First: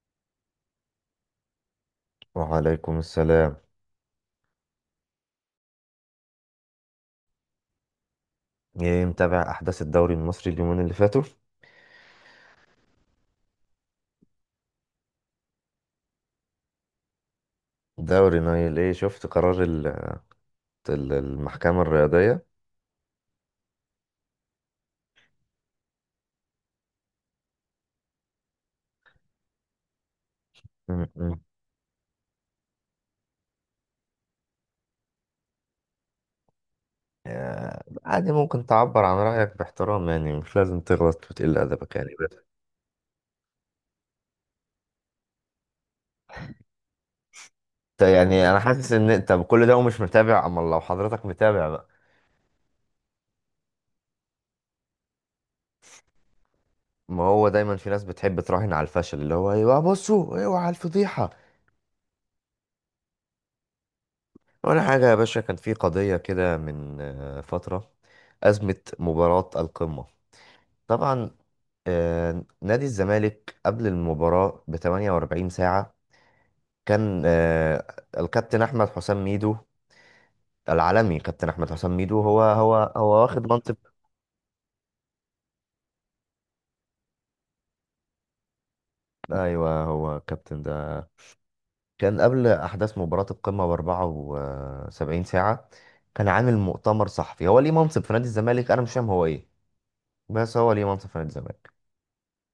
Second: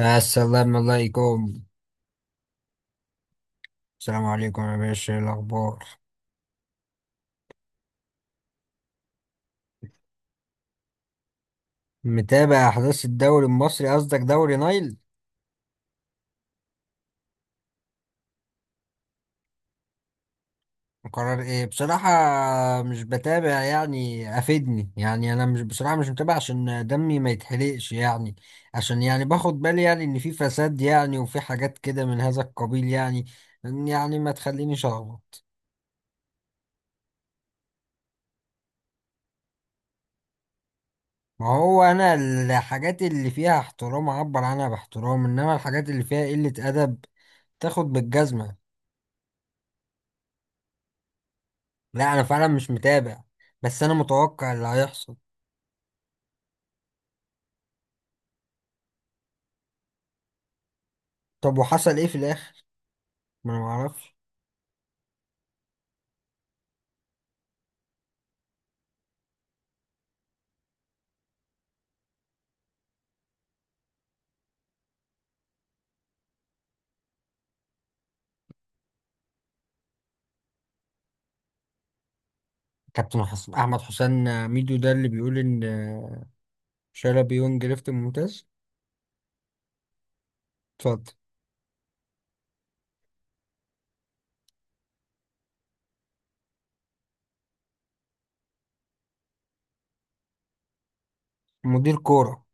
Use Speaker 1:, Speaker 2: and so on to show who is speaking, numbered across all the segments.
Speaker 1: السلام عليكم.
Speaker 2: وعليكم السلام.
Speaker 1: السلام عليكم يا باشا، إيه الأخبار؟
Speaker 2: ايه، متابع احداث الدوري المصري اليومين اللي فاتوا؟
Speaker 1: متابع أحداث الدوري المصري؟ قصدك دوري نايل.
Speaker 2: دوري نايل. ايه، شفت قرار
Speaker 1: قرار إيه
Speaker 2: المحكمة
Speaker 1: بصراحة؟
Speaker 2: الرياضية؟
Speaker 1: مش بتابع، يعني أفيدني يعني. أنا مش، بصراحة مش متابع عشان دمي ما يتحرقش يعني. عشان يعني باخد بالي يعني إن في فساد
Speaker 2: م-
Speaker 1: يعني وفي
Speaker 2: م.
Speaker 1: حاجات كده من هذا القبيل يعني. يعني ما تخلينيش أغلط.
Speaker 2: آه، عادي، ممكن تعبر عن رأيك باحترام. يعني مش لازم تغلط
Speaker 1: ما
Speaker 2: وتقل
Speaker 1: هو
Speaker 2: أدبك،
Speaker 1: أنا
Speaker 2: يعني بس.
Speaker 1: الحاجات اللي فيها احترام أعبر عنها باحترام، إنما الحاجات اللي فيها قلة أدب تاخد
Speaker 2: يعني
Speaker 1: بالجزمة.
Speaker 2: أنا حاسس إن أنت بكل ده ومش متابع. أما لو حضرتك متابع بقى،
Speaker 1: لا، انا فعلا مش متابع، بس انا متوقع اللي هيحصل.
Speaker 2: ما هو دايما في ناس بتحب تراهن على الفشل، اللي هو أيوه، بصوا، أيوه على الفضيحة.
Speaker 1: طب وحصل ايه في الاخر؟ ما انا معرفش.
Speaker 2: ولا حاجة يا باشا، كان في قضية كده من فترة. أزمة مباراة القمة. طبعا. نادي الزمالك قبل المباراة ب 48 ساعة، كان الكابتن أحمد حسام ميدو العالمي. كابتن أحمد حسام ميدو هو
Speaker 1: كابتن
Speaker 2: واخد
Speaker 1: حسن
Speaker 2: منصب.
Speaker 1: احمد حسام ميدو ده اللي بيقول ان شلبي يونج ليفت ممتاز.
Speaker 2: أيوه، هو الكابتن ده.
Speaker 1: اتفضل.
Speaker 2: كان قبل أحداث مباراة القمة ب 74 ساعة، كان عامل مؤتمر صحفي. هو ليه منصب في نادي الزمالك؟ أنا مش فاهم هو إيه، بس هو ليه منصب في نادي الزمالك؟
Speaker 1: مدير كورة.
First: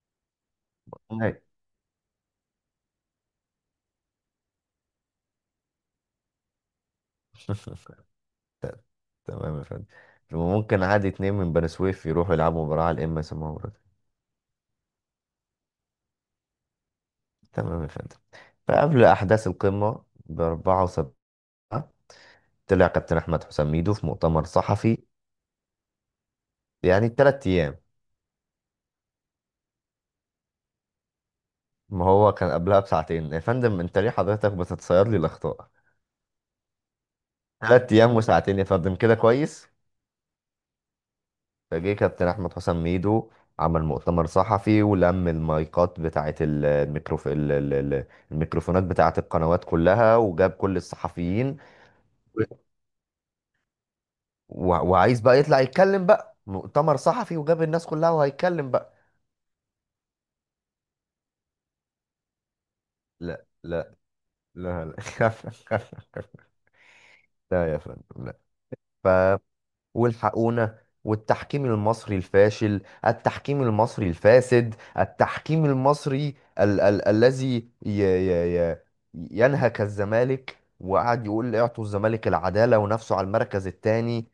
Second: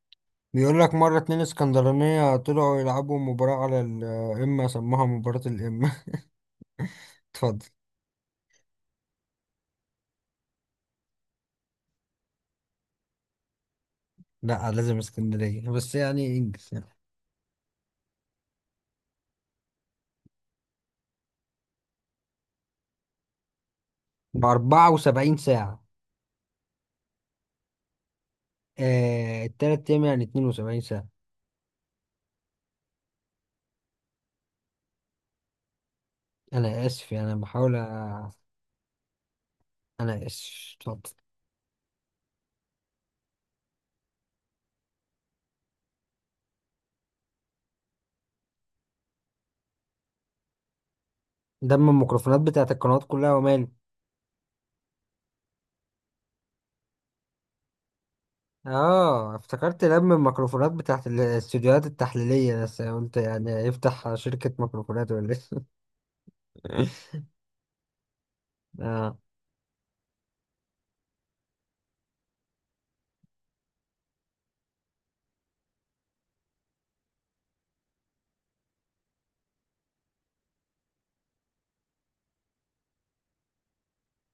Speaker 1: بيقول لك مرة اتنين
Speaker 2: أيوة.
Speaker 1: اسكندرانية طلعوا يلعبوا مباراة على القمة سموها مباراة القمة. اتفضل.
Speaker 2: ت- تمام يا فندم. ممكن عادي اتنين من بني سويف يروحوا يلعبوا مباراة على الام اس ام.
Speaker 1: لا، لازم اسكندرية بس، يعني انجز يعني.
Speaker 2: تمام يا فندم. فقبل أحداث القمة بأربعة وسبعة، طلع كابتن أحمد حسام ميدو في مؤتمر
Speaker 1: بأربعة
Speaker 2: صحفي.
Speaker 1: وسبعين ساعة
Speaker 2: يعني 3 أيام.
Speaker 1: آه، التلات أيام يعني 72 ساعة.
Speaker 2: ما هو كان قبلها بساعتين يا فندم، أنت ليه حضرتك بتتصير لي الأخطاء؟
Speaker 1: أنا آسف، يعني أنا بحاول
Speaker 2: تلات أيام
Speaker 1: أ-
Speaker 2: وساعتين يا فندم، كده كويس.
Speaker 1: أنا آسف، اتفضل.
Speaker 2: فجه كابتن أحمد حسام ميدو، عمل مؤتمر صحفي ولم المايكات بتاعة الميكروفونات بتاعة القنوات كلها، وجاب كل الصحفيين.
Speaker 1: دم الميكروفونات بتاعت القنوات كلها وماله؟
Speaker 2: و... وعايز بقى يطلع يتكلم، بقى مؤتمر صحفي وجاب الناس كلها وهيتكلم بقى.
Speaker 1: اه، افتكرت دم الميكروفونات بتاعت الاستوديوهات التحليلية، بس قلت
Speaker 2: لا،
Speaker 1: يعني
Speaker 2: لا.
Speaker 1: يفتح شركة
Speaker 2: لا لا
Speaker 1: ميكروفونات ولا
Speaker 2: خف
Speaker 1: ايه؟
Speaker 2: خف خف. لا يا فندم، لا. ف
Speaker 1: اه.
Speaker 2: والحقونا! والتحكيم المصري الفاشل، التحكيم المصري الفاسد، التحكيم المصري ال ال الذي ي ي ي ينهك الزمالك، وقعد يقول اعطوا الزمالك العدالة ونفسه على المركز الثاني.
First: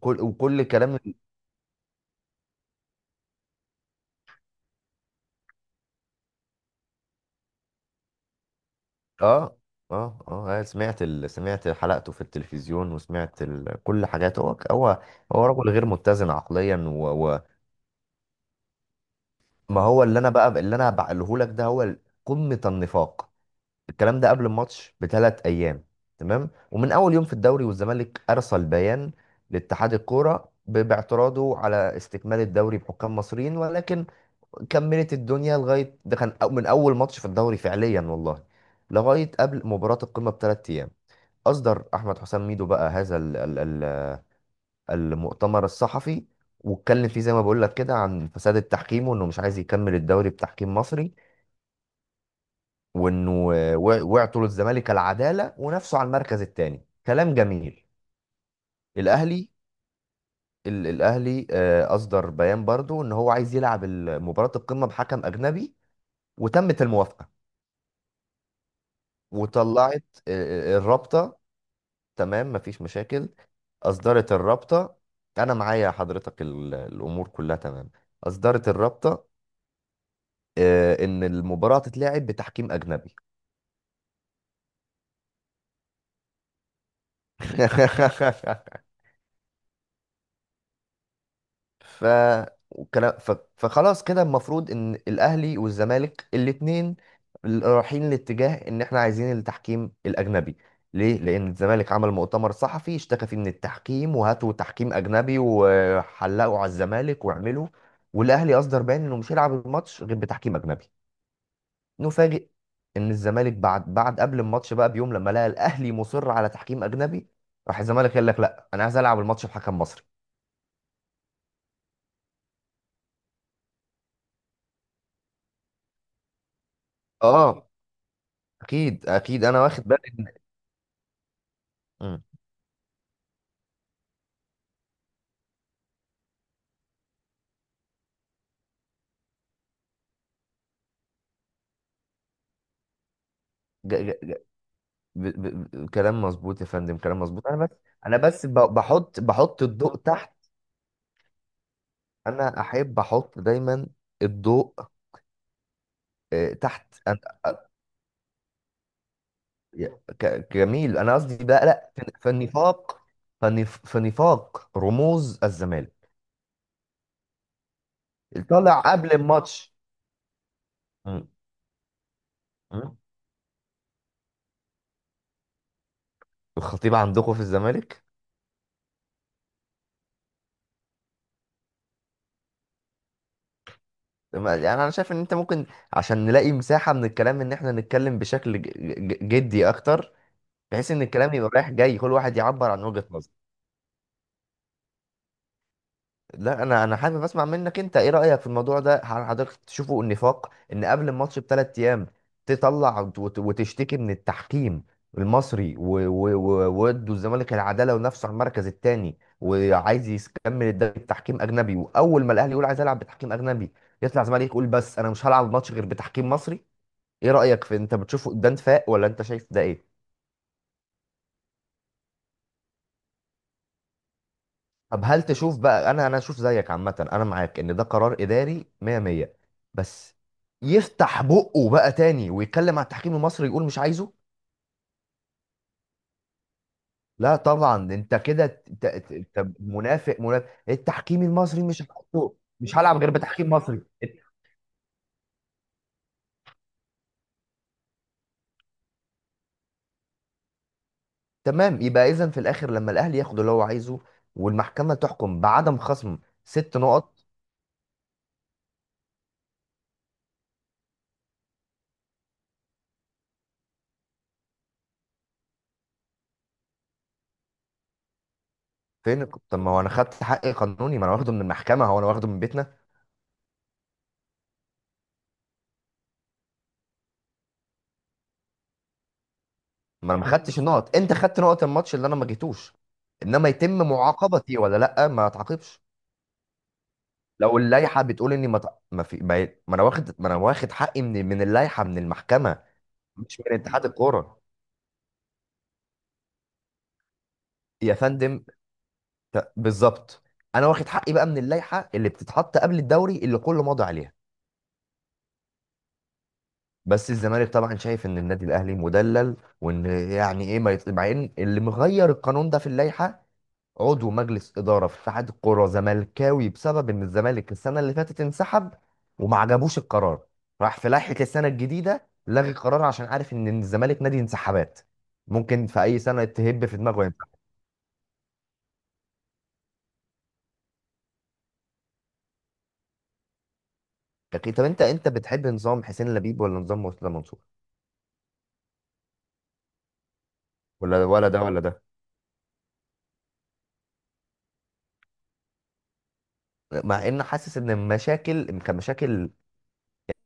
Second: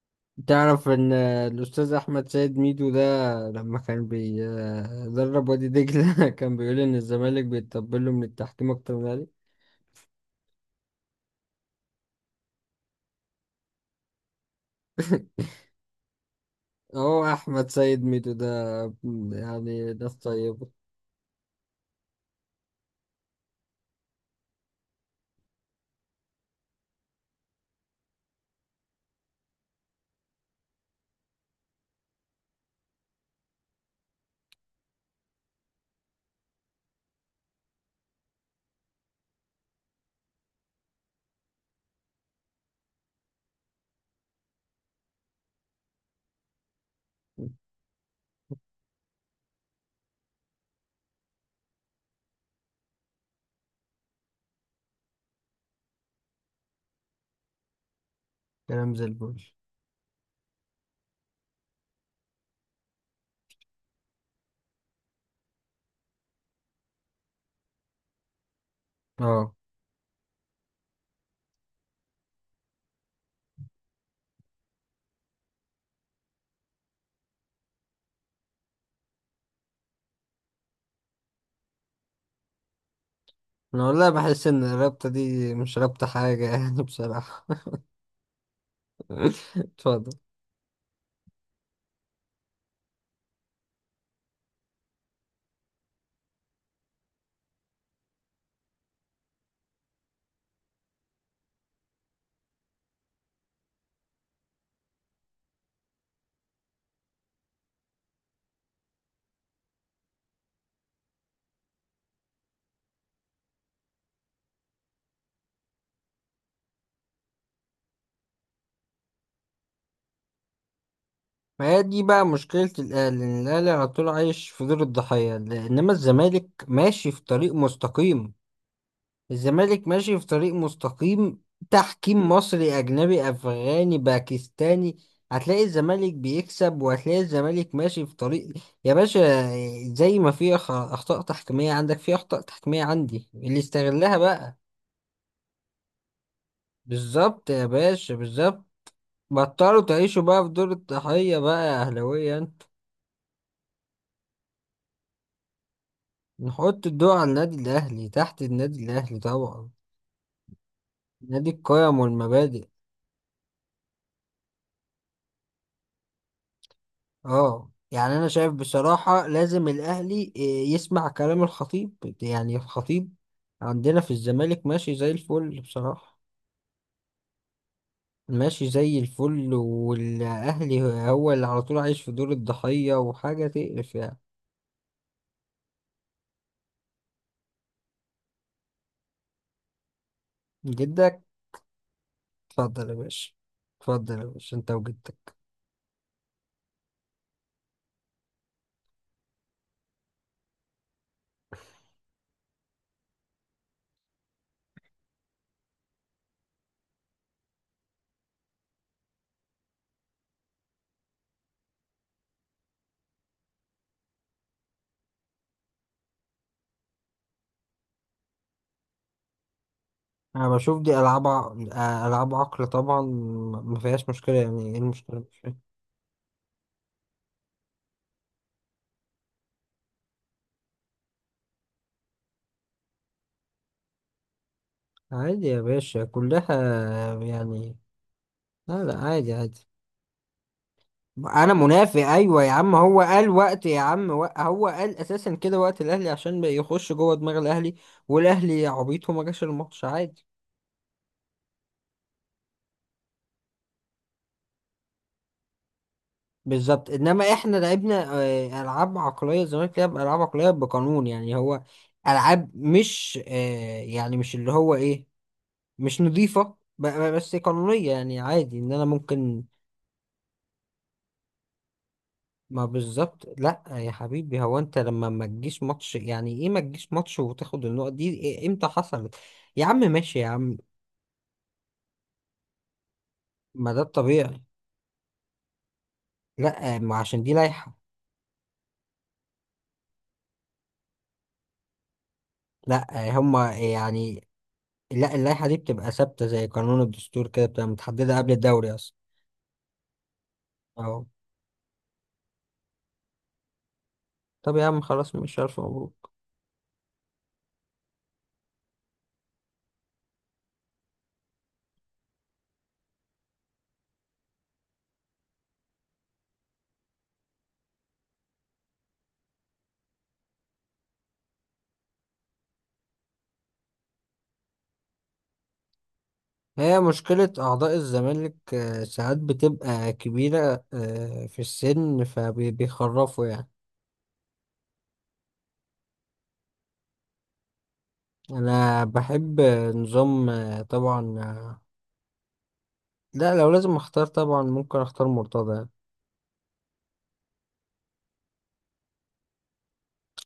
Speaker 2: كل
Speaker 1: تعرف
Speaker 2: كلام
Speaker 1: ان الاستاذ احمد سيد ميدو ده لما كان بيدرب وادي دجلة كان بيقول ان الزمالك بيتطبل له من التحكيم اكتر من الاهلي.
Speaker 2: اه، اه سمعت سمعت حلقته في التلفزيون، وسمعت كل حاجاته. هو هو رجل غير متزن عقليا
Speaker 1: هو احمد سيد ميدو ده،
Speaker 2: ما
Speaker 1: يعني
Speaker 2: هو
Speaker 1: ناس
Speaker 2: اللي انا بقى،
Speaker 1: طيبة.
Speaker 2: اللي انا بقوله لك ده هو قمة النفاق. الكلام ده قبل الماتش ب3 ايام. تمام، ومن اول يوم في الدوري والزمالك ارسل بيان لاتحاد الكوره باعتراضه على استكمال الدوري بحكام مصريين، ولكن كملت الدنيا. لغايه ده كان من اول ماتش في الدوري فعليا والله، لغايه قبل مباراه القمه ب3 ايام، اصدر احمد حسام ميدو بقى هذا المؤتمر الصحفي، واتكلم فيه زي ما بقول لك كده عن فساد التحكيم، وانه مش عايز يكمل الدوري بتحكيم مصري، وانه وع- وعطوا للزمالك العداله ونافسوا على المركز الثاني. كلام جميل.
Speaker 1: كلام زي
Speaker 2: الاهلي،
Speaker 1: الفل.
Speaker 2: الاهلي اصدر بيان برضو ان هو عايز يلعب مباراه القمه بحكم اجنبي. وتمت الموافقه.
Speaker 1: اه،
Speaker 2: وطلعت الرابطه. تمام، مفيش مشاكل. اصدرت الرابطه. انا معايا حضرتك الامور كلها تمام. اصدرت الرابطه ان المباراه تتلعب بتحكيم اجنبي.
Speaker 1: انا والله بحس ان الرابطة دي مش رابطة حاجة يعني بصراحة. اتفضل.
Speaker 2: ف وكلا- ف- فخلاص كده، المفروض ان الاهلي والزمالك الاتنين رايحين لاتجاه ان احنا عايزين التحكيم الاجنبي. ليه؟ لان الزمالك عمل مؤتمر صحفي اشتكى فيه من التحكيم، وهاتوا تحكيم اجنبي وحلقوا على الزمالك واعملوا. والاهلي اصدر بيان انه مش هيلعب الماتش غير بتحكيم اجنبي. نفاجئ ان الزمالك بعد قبل الماتش بقى بيوم، لما لقى الاهلي مصر على تحكيم اجنبي، راح الزمالك قال لك: لا، انا عايز العب الماتش بحكم مصري.
Speaker 1: ما هي دي بقى مشكلة الأهلي، إن الأهلي على طول عايش في دور الضحية، إنما الزمالك ماشي في طريق
Speaker 2: اه،
Speaker 1: مستقيم.
Speaker 2: اكيد انا واخد
Speaker 1: الزمالك
Speaker 2: بالي
Speaker 1: ماشي في
Speaker 2: ان...
Speaker 1: طريق مستقيم،
Speaker 2: مم.
Speaker 1: تحكيم مصري أجنبي أفغاني باكستاني. هتلاقي الزمالك بيكسب، وهتلاقي الزمالك ماشي في طريق، يا باشا. زي ما في أخطاء تحكيمية عندك، في أخطاء تحكيمية عندي اللي
Speaker 2: ج... ج...
Speaker 1: استغلها
Speaker 2: ج...
Speaker 1: بقى.
Speaker 2: ب... ب... ب- كلام مظبوط يا فندم، كلام مظبوط.
Speaker 1: بالظبط
Speaker 2: انا
Speaker 1: يا
Speaker 2: بس،
Speaker 1: باشا،
Speaker 2: انا بس
Speaker 1: بالظبط.
Speaker 2: بحط
Speaker 1: بطلوا
Speaker 2: الضوء
Speaker 1: تعيشوا بقى في
Speaker 2: تحت.
Speaker 1: دور الضحية بقى يا أهلاوية.
Speaker 2: انا احب احط دايما الضوء
Speaker 1: نحط
Speaker 2: تحت.
Speaker 1: الضوء على النادي الأهلي، تحت النادي الأهلي طبعا.
Speaker 2: جميل. انا قصدي
Speaker 1: نادي
Speaker 2: بقى، لا،
Speaker 1: القيم
Speaker 2: في
Speaker 1: والمبادئ.
Speaker 2: النفاق، في نفاق رموز الزمالك.
Speaker 1: اه، يعني أنا شايف
Speaker 2: طالع قبل
Speaker 1: بصراحة لازم
Speaker 2: الماتش.
Speaker 1: الأهلي يسمع
Speaker 2: مم.
Speaker 1: كلام الخطيب. يعني
Speaker 2: مم.
Speaker 1: الخطيب عندنا في الزمالك ماشي زي الفل بصراحة.
Speaker 2: الخطيب عندكم في الزمالك؟
Speaker 1: ماشي زي الفل. والأهلي هو اللي على طول عايش في دور الضحية، وحاجة تقرف يعني.
Speaker 2: يعني انا شايف ان انت ممكن، عشان نلاقي مساحة من الكلام، ان احنا نتكلم بشكل جدي اكتر، بحيث ان
Speaker 1: جدك؟
Speaker 2: الكلام يبقى رايح جاي، كل واحد يعبر عن
Speaker 1: اتفضل يا
Speaker 2: وجهة
Speaker 1: باشا.
Speaker 2: نظره.
Speaker 1: اتفضل يا باشا انت وجدك.
Speaker 2: لا، انا حابب اسمع منك انت. ايه رايك في الموضوع ده؟ هل حضرتك تشوفه النفاق، ان قبل الماتش ب3 ايام تطلع وتشتكي من التحكيم المصري، و- و- و- وودوا الزمالك العداله ونفسه على المركز الثاني، وعايز يكمل الدوري بتحكيم اجنبي، واول ما الاهلي يقول عايز العب بتحكيم اجنبي يطلع الزمالك يقول بس انا مش هلعب الماتش غير بتحكيم مصري؟ ايه رايك، في، انت بتشوفه ده نفاق ولا انت شايف ده ايه؟
Speaker 1: أنا بشوف دي ألعاب ألعاب عقل طبعا. ما فيهاش مشكلة، يعني ايه
Speaker 2: طب هل
Speaker 1: المشكلة؟
Speaker 2: تشوف بقى، انا اشوف زيك. عامه انا معاك ان ده قرار اداري 100 100. بس يفتح بقه بقى تاني ويتكلم على التحكيم المصري يقول مش عايزه.
Speaker 1: عادي يا باشا، كلها
Speaker 2: لا
Speaker 1: يعني.
Speaker 2: طبعا، ده انت كده
Speaker 1: لا لا، عادي
Speaker 2: انت
Speaker 1: عادي.
Speaker 2: منافق، منافق. التحكيم
Speaker 1: انا
Speaker 2: المصري مش
Speaker 1: منافق،
Speaker 2: هحطه،
Speaker 1: ايوه يا عم،
Speaker 2: مش هلعب
Speaker 1: هو
Speaker 2: غير
Speaker 1: قال
Speaker 2: بتحكيم
Speaker 1: وقت يا
Speaker 2: مصري.
Speaker 1: عم، هو قال اساسا كده وقت الاهلي عشان ما يخش جوه دماغ الاهلي. والاهلي عبيط وما جاش الماتش، عادي.
Speaker 2: تمام، يبقى اذا في الاخر لما الاهلي ياخد اللي هو عايزه، والمحكمه تحكم بعدم خصم ست
Speaker 1: بالظبط،
Speaker 2: نقط
Speaker 1: انما احنا لعبنا العاب عقليه، الزمالك لعب العاب عقليه بقانون يعني. هو العاب مش يعني مش اللي هو ايه، مش نظيفه، بس قانونيه يعني، عادي ان انا
Speaker 2: فين؟
Speaker 1: ممكن.
Speaker 2: طب ما هو انا خدت حقي قانوني، ما انا واخده من المحكمه، هو انا واخده من
Speaker 1: ما
Speaker 2: بيتنا؟
Speaker 1: بالظبط، لا يا حبيبي، هو انت لما ما تجيش ماتش يعني ايه ما تجيش ماتش وتاخد النقط دي؟ امتى حصلت؟ يا عم
Speaker 2: ما
Speaker 1: ماشي
Speaker 2: انا
Speaker 1: يا
Speaker 2: ما
Speaker 1: عم.
Speaker 2: خدتش النقط، انت خدت نقط الماتش اللي انا ما جيتوش، انما
Speaker 1: ما ده
Speaker 2: يتم
Speaker 1: الطبيعي.
Speaker 2: معاقبتي ولا لا؟ ما اتعاقبش.
Speaker 1: لا، ما عشان دي
Speaker 2: لو
Speaker 1: لائحة.
Speaker 2: اللائحه بتقول اني ما في ما انا واخد، ما انا واخد حقي من اللائحه، من المحكمه،
Speaker 1: لا،
Speaker 2: مش
Speaker 1: هما
Speaker 2: من اتحاد
Speaker 1: يعني.
Speaker 2: الكوره.
Speaker 1: لا، اللائحة دي بتبقى ثابتة زي قانون الدستور كده، بتبقى
Speaker 2: يا
Speaker 1: متحددة قبل
Speaker 2: فندم،
Speaker 1: الدوري اصلا.
Speaker 2: بالظبط. انا واخد
Speaker 1: اهو.
Speaker 2: حقي بقى من اللائحه اللي بتتحط قبل الدوري، اللي كله ماضي عليها.
Speaker 1: طب يا عم خلاص، مش عارف، مبروك.
Speaker 2: بس الزمالك طبعا شايف ان النادي الاهلي مدلل، وان يعني ايه ما يط... مع ان اللي مغير القانون ده في اللائحه عضو مجلس إدارة في اتحاد الكرة زملكاوي، بسبب إن الزمالك السنة اللي فاتت انسحب وما عجبوش القرار، راح في لائحة السنة الجديدة لغي القرار، عشان عارف إن الزمالك نادي انسحابات، ممكن في أي سنة تهب في
Speaker 1: هي
Speaker 2: دماغه ينسحب.
Speaker 1: مشكلة أعضاء الزمالك ساعات بتبقى كبيرة في السن فبيخرفوا يعني.
Speaker 2: أكيد. طب، أنت بتحب نظام حسين لبيب ولا نظام مرتضى منصور؟
Speaker 1: انا بحب نظام
Speaker 2: ولا
Speaker 1: طبعا
Speaker 2: ولا ده ولا ده؟
Speaker 1: لا، لو لازم اختار طبعا ممكن اختار مرتضى.
Speaker 2: مع إن حاسس إن المشاكل كمشاكل،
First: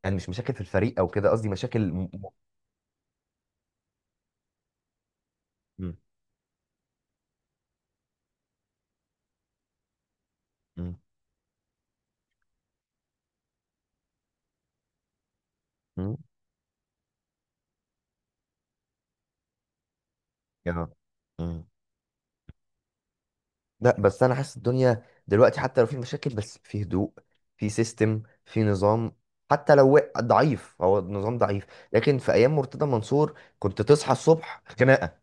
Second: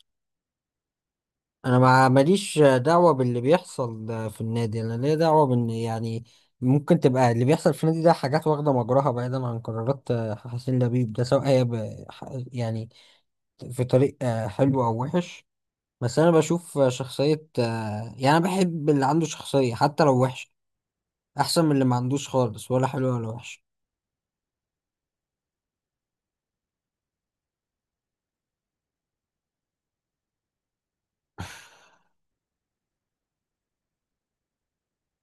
Speaker 2: يعني مش مشاكل في الفريق أو كده، قصدي
Speaker 1: انا
Speaker 2: مشاكل
Speaker 1: ما ماليش دعوة باللي بيحصل في النادي، انا ليا دعوة بان
Speaker 2: م...
Speaker 1: يعني ممكن تبقى اللي بيحصل في النادي ده حاجات واخدة مجراها، بعيدا عن قرارات
Speaker 2: م...
Speaker 1: حسين
Speaker 2: م...
Speaker 1: لبيب ده، سواء هي يعني في طريق حلو او وحش.
Speaker 2: م...
Speaker 1: بس انا بشوف شخصية يعني انا بحب اللي عنده شخصية حتى لو وحش.
Speaker 2: يا- م...
Speaker 1: احسن من اللي ما عندوش خالص، ولا حلو ولا وحش.
Speaker 2: لا، بس انا حاسس الدنيا دلوقتي حتى لو في مشاكل بس في هدوء، في سيستم، في نظام. حتى لو ضعيف، هو النظام ضعيف، لكن في ايام مرتضى منصور كنت تصحى الصبح خناقه،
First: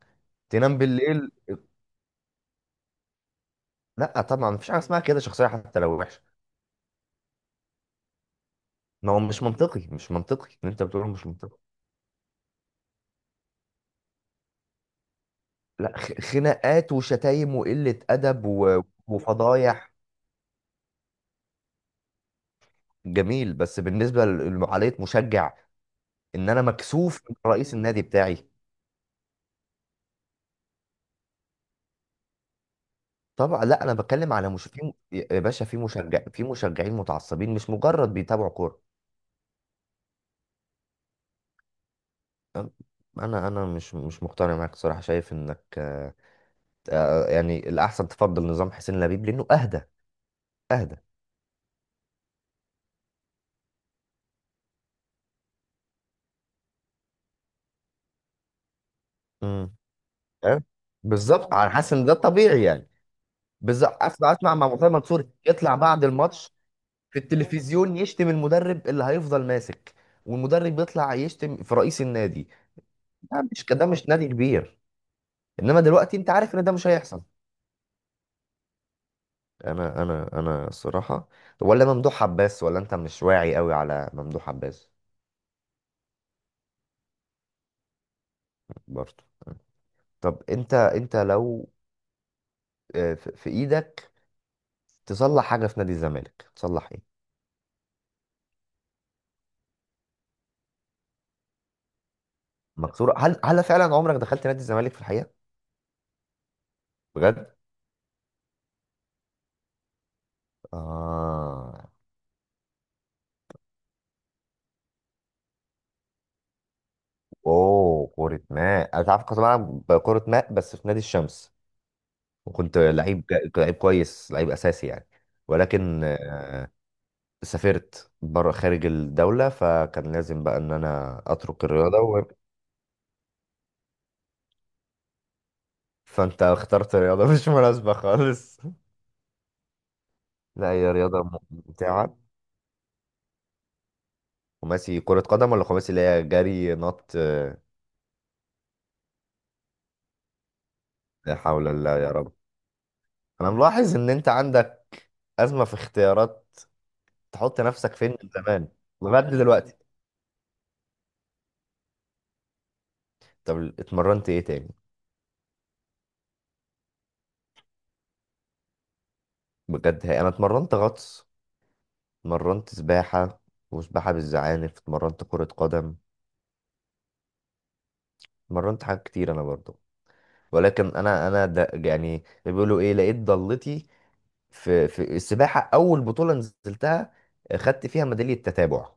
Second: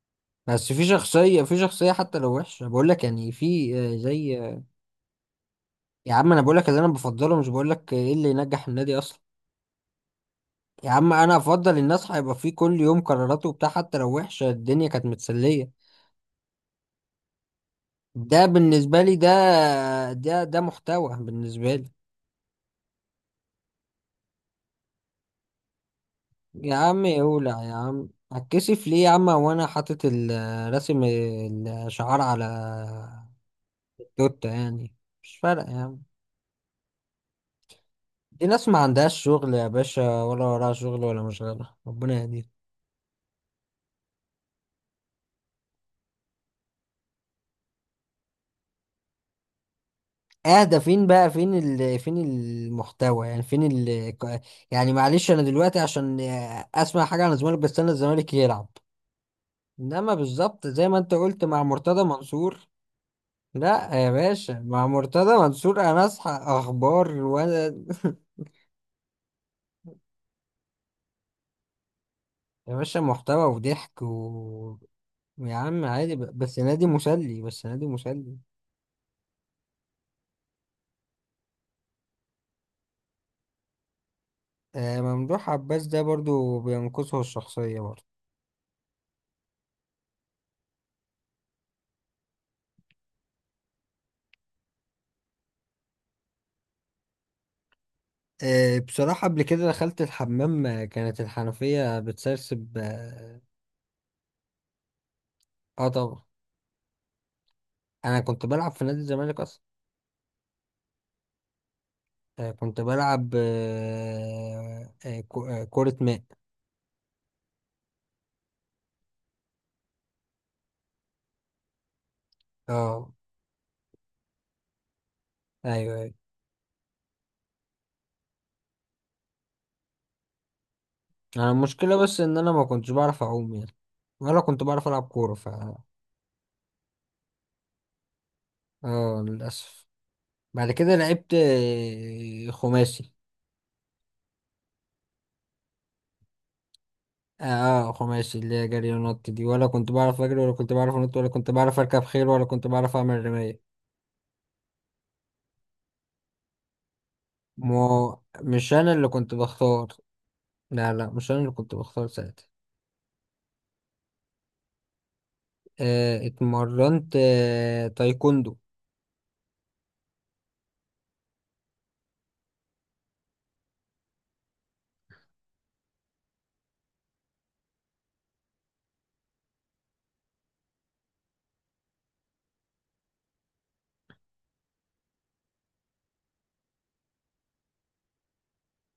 Speaker 1: بس
Speaker 2: تنام
Speaker 1: في
Speaker 2: بالليل.
Speaker 1: شخصية، في شخصية حتى لو وحشة، بقول لك يعني، في
Speaker 2: لا
Speaker 1: زي
Speaker 2: طبعا، مفيش حاجه اسمها كده شخصيه حتى لو
Speaker 1: يا
Speaker 2: وحشه.
Speaker 1: عم انا بقول لك اللي انا بفضله، مش بقول لك ايه اللي ينجح النادي
Speaker 2: ما
Speaker 1: اصلا.
Speaker 2: هو مش منطقي، مش منطقي اللي انت
Speaker 1: يا
Speaker 2: بتقوله،
Speaker 1: عم
Speaker 2: مش
Speaker 1: انا
Speaker 2: منطقي.
Speaker 1: افضل الناس هيبقى في كل يوم قراراته وبتاع، حتى لو وحشة الدنيا كانت متسلية.
Speaker 2: لا، خناقات وشتايم وقله
Speaker 1: ده
Speaker 2: ادب
Speaker 1: بالنسبة لي، ده
Speaker 2: وفضايح.
Speaker 1: ده ده محتوى بالنسبة لي.
Speaker 2: جميل. بس بالنسبه لعمليه مشجع، ان انا
Speaker 1: يا عم
Speaker 2: مكسوف من
Speaker 1: يولع يا
Speaker 2: رئيس النادي
Speaker 1: عم،
Speaker 2: بتاعي.
Speaker 1: هتكسف ليه يا عم وانا حاطط راسم الشعار على
Speaker 2: طبعا، لا انا بتكلم
Speaker 1: توتة
Speaker 2: على، مش
Speaker 1: يعني.
Speaker 2: في
Speaker 1: مش
Speaker 2: يا باشا،
Speaker 1: فارقة يا
Speaker 2: في
Speaker 1: عم.
Speaker 2: مشجع، في مشجعين متعصبين، مش مجرد
Speaker 1: دي
Speaker 2: بيتابعوا
Speaker 1: ناس ما
Speaker 2: كوره.
Speaker 1: عندهاش شغل يا باشا، ولا وراها شغل ولا مشغلة، ربنا يهديهم.
Speaker 2: أم- انا مش مقتنع معاك صراحه، شايف انك يعني الاحسن تفضل نظام حسين لبيب لانه اهدى،
Speaker 1: اه ده
Speaker 2: اهدى.
Speaker 1: فين بقى؟ فين فين المحتوى يعني؟ فين ال... ك- يعني معلش، انا دلوقتي عشان اسمع حاجه عن الزمالك بستنى الزمالك يلعب.
Speaker 2: امم
Speaker 1: انما
Speaker 2: فاهم؟
Speaker 1: بالظبط زي ما انت قلت،
Speaker 2: بالظبط،
Speaker 1: مع
Speaker 2: انا حاسس
Speaker 1: مرتضى
Speaker 2: ان ده
Speaker 1: منصور.
Speaker 2: الطبيعي يعني.
Speaker 1: لا
Speaker 2: بالظبط،
Speaker 1: يا
Speaker 2: اسمع
Speaker 1: باشا،
Speaker 2: اسمع مع
Speaker 1: مع
Speaker 2: مرتضى منصور
Speaker 1: مرتضى
Speaker 2: يطلع
Speaker 1: منصور
Speaker 2: بعد
Speaker 1: انا اصحى
Speaker 2: الماتش
Speaker 1: اخبار
Speaker 2: في
Speaker 1: وانا
Speaker 2: التلفزيون يشتم المدرب اللي هيفضل ماسك، والمدرب يطلع يشتم في رئيس النادي.
Speaker 1: يا باشا محتوى
Speaker 2: ده مش كده،
Speaker 1: وضحك
Speaker 2: مش نادي
Speaker 1: و.
Speaker 2: كبير.
Speaker 1: يا
Speaker 2: انما
Speaker 1: عم عادي،
Speaker 2: دلوقتي انت عارف
Speaker 1: بس
Speaker 2: ان ده
Speaker 1: نادي
Speaker 2: مش هيحصل.
Speaker 1: مسلي، بس نادي مسلي.
Speaker 2: انا الصراحه. طب، ولا ممدوح عباس؟ ولا انت مش واعي قوي على ممدوح عباس؟
Speaker 1: آه، ممدوح عباس ده برضو بينقصه الشخصيه برضو.
Speaker 2: برضه. طب، انت لو في ايدك تصلح حاجه في نادي الزمالك، تصلح ايه؟
Speaker 1: بصراحة قبل كده دخلت الحمام، كانت الحنفية بتسرسب
Speaker 2: مكسوره.
Speaker 1: اه.
Speaker 2: هل فعلا عمرك دخلت نادي الزمالك في الحقيقه؟
Speaker 1: آه طبعا.
Speaker 2: بجد؟
Speaker 1: أنا كنت بلعب في نادي الزمالك أصلا.
Speaker 2: اه.
Speaker 1: كنت بلعب كرة ماء.
Speaker 2: اوه، كره ماء! انا تعرف كنت بلعب كره ماء بس في نادي الشمس، وكنت
Speaker 1: اه
Speaker 2: لعيب لعيب كويس، لعيب اساسي يعني.
Speaker 1: أيوه
Speaker 2: ولكن
Speaker 1: أيوه.
Speaker 2: سافرت بره خارج الدولة، فكان لازم بقى ان انا
Speaker 1: أنا
Speaker 2: اترك
Speaker 1: المشكلة
Speaker 2: الرياضة.
Speaker 1: بس إن أنا ما كنتش بعرف أعوم يعني، ولا كنت بعرف ألعب كورة ف.
Speaker 2: فانت اخترت رياضة مش مناسبة خالص.
Speaker 1: اه، للأسف.
Speaker 2: لا،
Speaker 1: بعد
Speaker 2: هي
Speaker 1: كده
Speaker 2: رياضة
Speaker 1: لعبت
Speaker 2: ممتعة.
Speaker 1: خماسي.
Speaker 2: خماسي كرة قدم ولا خماسي اللي هي جري نط
Speaker 1: اه، خماسي اللي هي جري ونط دي، ولا كنت بعرف أجري ولا كنت بعرف أنط ولا
Speaker 2: لا
Speaker 1: كنت
Speaker 2: حول
Speaker 1: بعرف
Speaker 2: الله
Speaker 1: أركب
Speaker 2: يا
Speaker 1: خيل
Speaker 2: رب!
Speaker 1: ولا كنت بعرف أعمل
Speaker 2: انا
Speaker 1: رماية.
Speaker 2: ملاحظ ان انت عندك أزمة في اختيارات، تحط
Speaker 1: ما
Speaker 2: نفسك فين
Speaker 1: هو
Speaker 2: من زمان
Speaker 1: مش انا اللي
Speaker 2: لغاية
Speaker 1: كنت
Speaker 2: دلوقتي.
Speaker 1: بختار. لا لا، مش انا اللي كنت بختار ساعتها.
Speaker 2: طب، اتمرنت ايه تاني؟
Speaker 1: اتمرنت تايكوندو.
Speaker 2: بجد؟ هي انا اتمرنت غطس، اتمرنت سباحة وسباحة بالزعانف، اتمرنت كرة قدم، اتمرنت حاجات كتير انا برضو. ولكن انا ده يعني، بيقولوا ايه، لقيت ضالتي في السباحة. أول بطولة نزلتها، خدت فيها ميدالية تتابع،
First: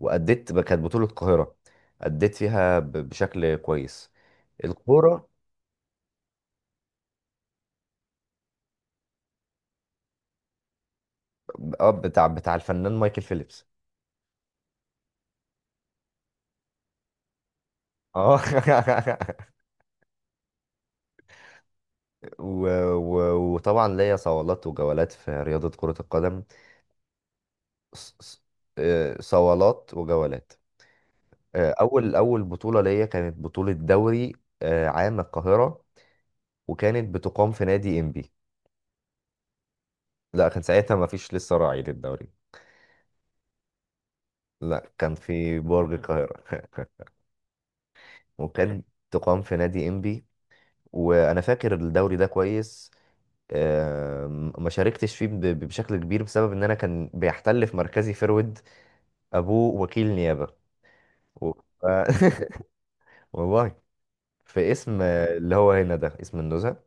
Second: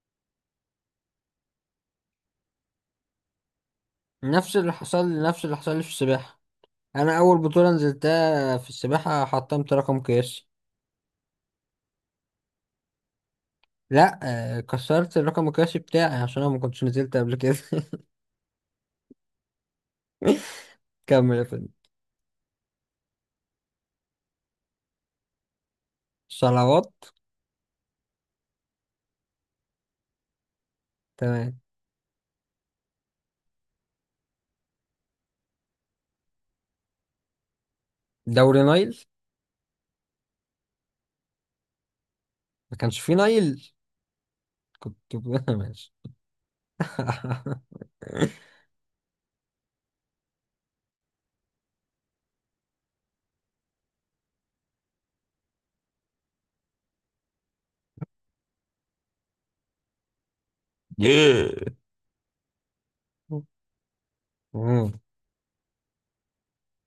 Speaker 2: وأديت كانت بطولة القاهرة، أديت فيها بشكل كويس.
Speaker 1: نفس اللي حصل لي،
Speaker 2: الكورة.
Speaker 1: نفس اللي حصل لي في السباحة. انا اول بطولة نزلتها في السباحة حطمت رقم قياسي.
Speaker 2: اه، بتاع الفنان مايكل فيليبس؟
Speaker 1: لا، كسرت الرقم القياسي بتاعي عشان انا ما كنتش نزلت قبل كده.
Speaker 2: اه.
Speaker 1: كمل يا فندم.
Speaker 2: و... و... وطبعا ليا صوالات وجولات في رياضة كرة القدم.
Speaker 1: صلوات.
Speaker 2: ص- ص- صوالات وجولات.
Speaker 1: تمام.
Speaker 2: أول بطولة ليا كانت بطولة دوري، عام القاهرة، وكانت بتقام في نادي إنبي.
Speaker 1: دوري نايل.
Speaker 2: لا، كان ساعتها ما فيش لسه راعي للدوري.
Speaker 1: ما كانش فيه نايل.
Speaker 2: لا،
Speaker 1: كنت
Speaker 2: كان في
Speaker 1: ماشي.
Speaker 2: برج القاهرة. وكان تقام في نادي إنبي، وأنا فاكر الدوري ده كويس. ما شاركتش فيه بشكل كبير، بسبب إن أنا كان بيحتل في مركزي فيرود، أبوه وكيل نيابة، و- ف- والله، في اسم اللي هو هنا ده، اسم النزهة.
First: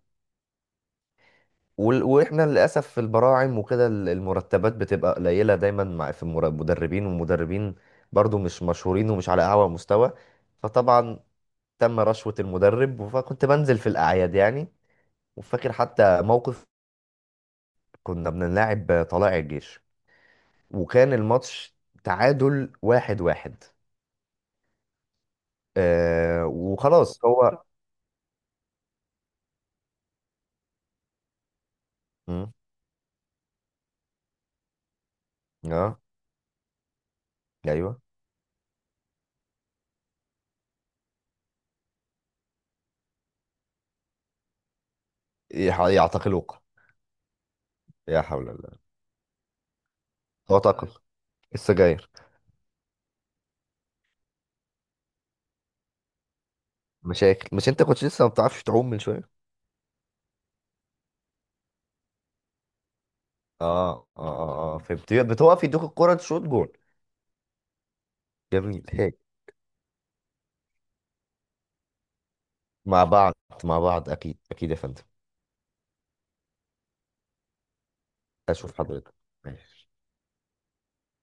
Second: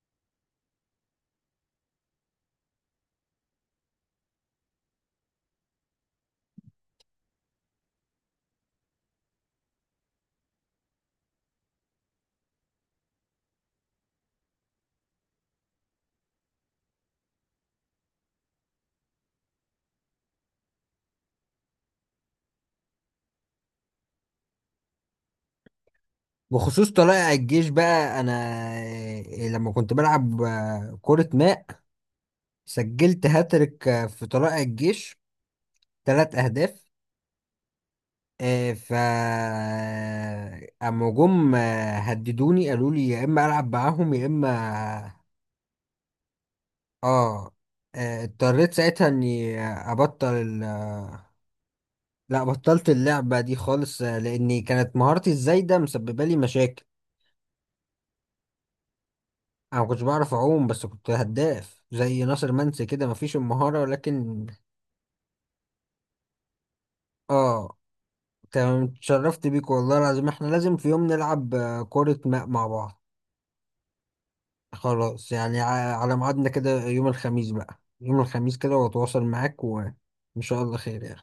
Speaker 2: وال- واحنا للاسف في البراعم وكده المرتبات بتبقى قليله دايما، مع في المدربين، والمدربين برضو مش مشهورين، ومش على اعلى مستوى. فطبعا تم رشوة المدرب، فكنت بنزل في الأعياد يعني. وفاكر حتى موقف، كنا بنلاعب طلائع الجيش، وكان الماتش تعادل 1-1.
Speaker 1: بخصوص
Speaker 2: وخلاص
Speaker 1: طلائع
Speaker 2: هو...
Speaker 1: الجيش بقى، انا لما كنت بلعب كرة ماء
Speaker 2: مم.
Speaker 1: سجلت هاتريك في طلائع الجيش،
Speaker 2: اه،
Speaker 1: 3 اهداف.
Speaker 2: ايوه.
Speaker 1: آه، ف اما جم هددوني قالوا لي يا اما العب معاهم يا اما.
Speaker 2: يعتقلوك؟
Speaker 1: اه،
Speaker 2: يا حول
Speaker 1: اضطريت
Speaker 2: الله!
Speaker 1: ساعتها اني ابطل
Speaker 2: هو تعتقل السجاير؟
Speaker 1: لا بطلت اللعبة دي خالص، لاني كانت مهارتي الزايدة مسببة لي مشاكل.
Speaker 2: مشاكل؟ مش انت كنت لسه ما بتعرفش تعوم من شويه؟
Speaker 1: انا ما كنتش بعرف اعوم، بس كنت هداف زي ناصر منسي كده، مفيش المهارة
Speaker 2: اه اه
Speaker 1: ولكن.
Speaker 2: اه اه فهمت، بتوقف يدوك الكرة تشوط جول.
Speaker 1: اه. تمام،
Speaker 2: جميل، هيك.
Speaker 1: اتشرفت بيك والله العظيم، احنا لازم في يوم نلعب كرة ماء مع بعض.
Speaker 2: مع بعض، مع بعض. اكيد يا فندم.
Speaker 1: خلاص يعني، على ميعادنا كده يوم الخميس بقى، يوم الخميس
Speaker 2: اشوف
Speaker 1: كده
Speaker 2: حضرتك.
Speaker 1: واتواصل معاك،
Speaker 2: ماشي.
Speaker 1: وان شاء الله خير يعني.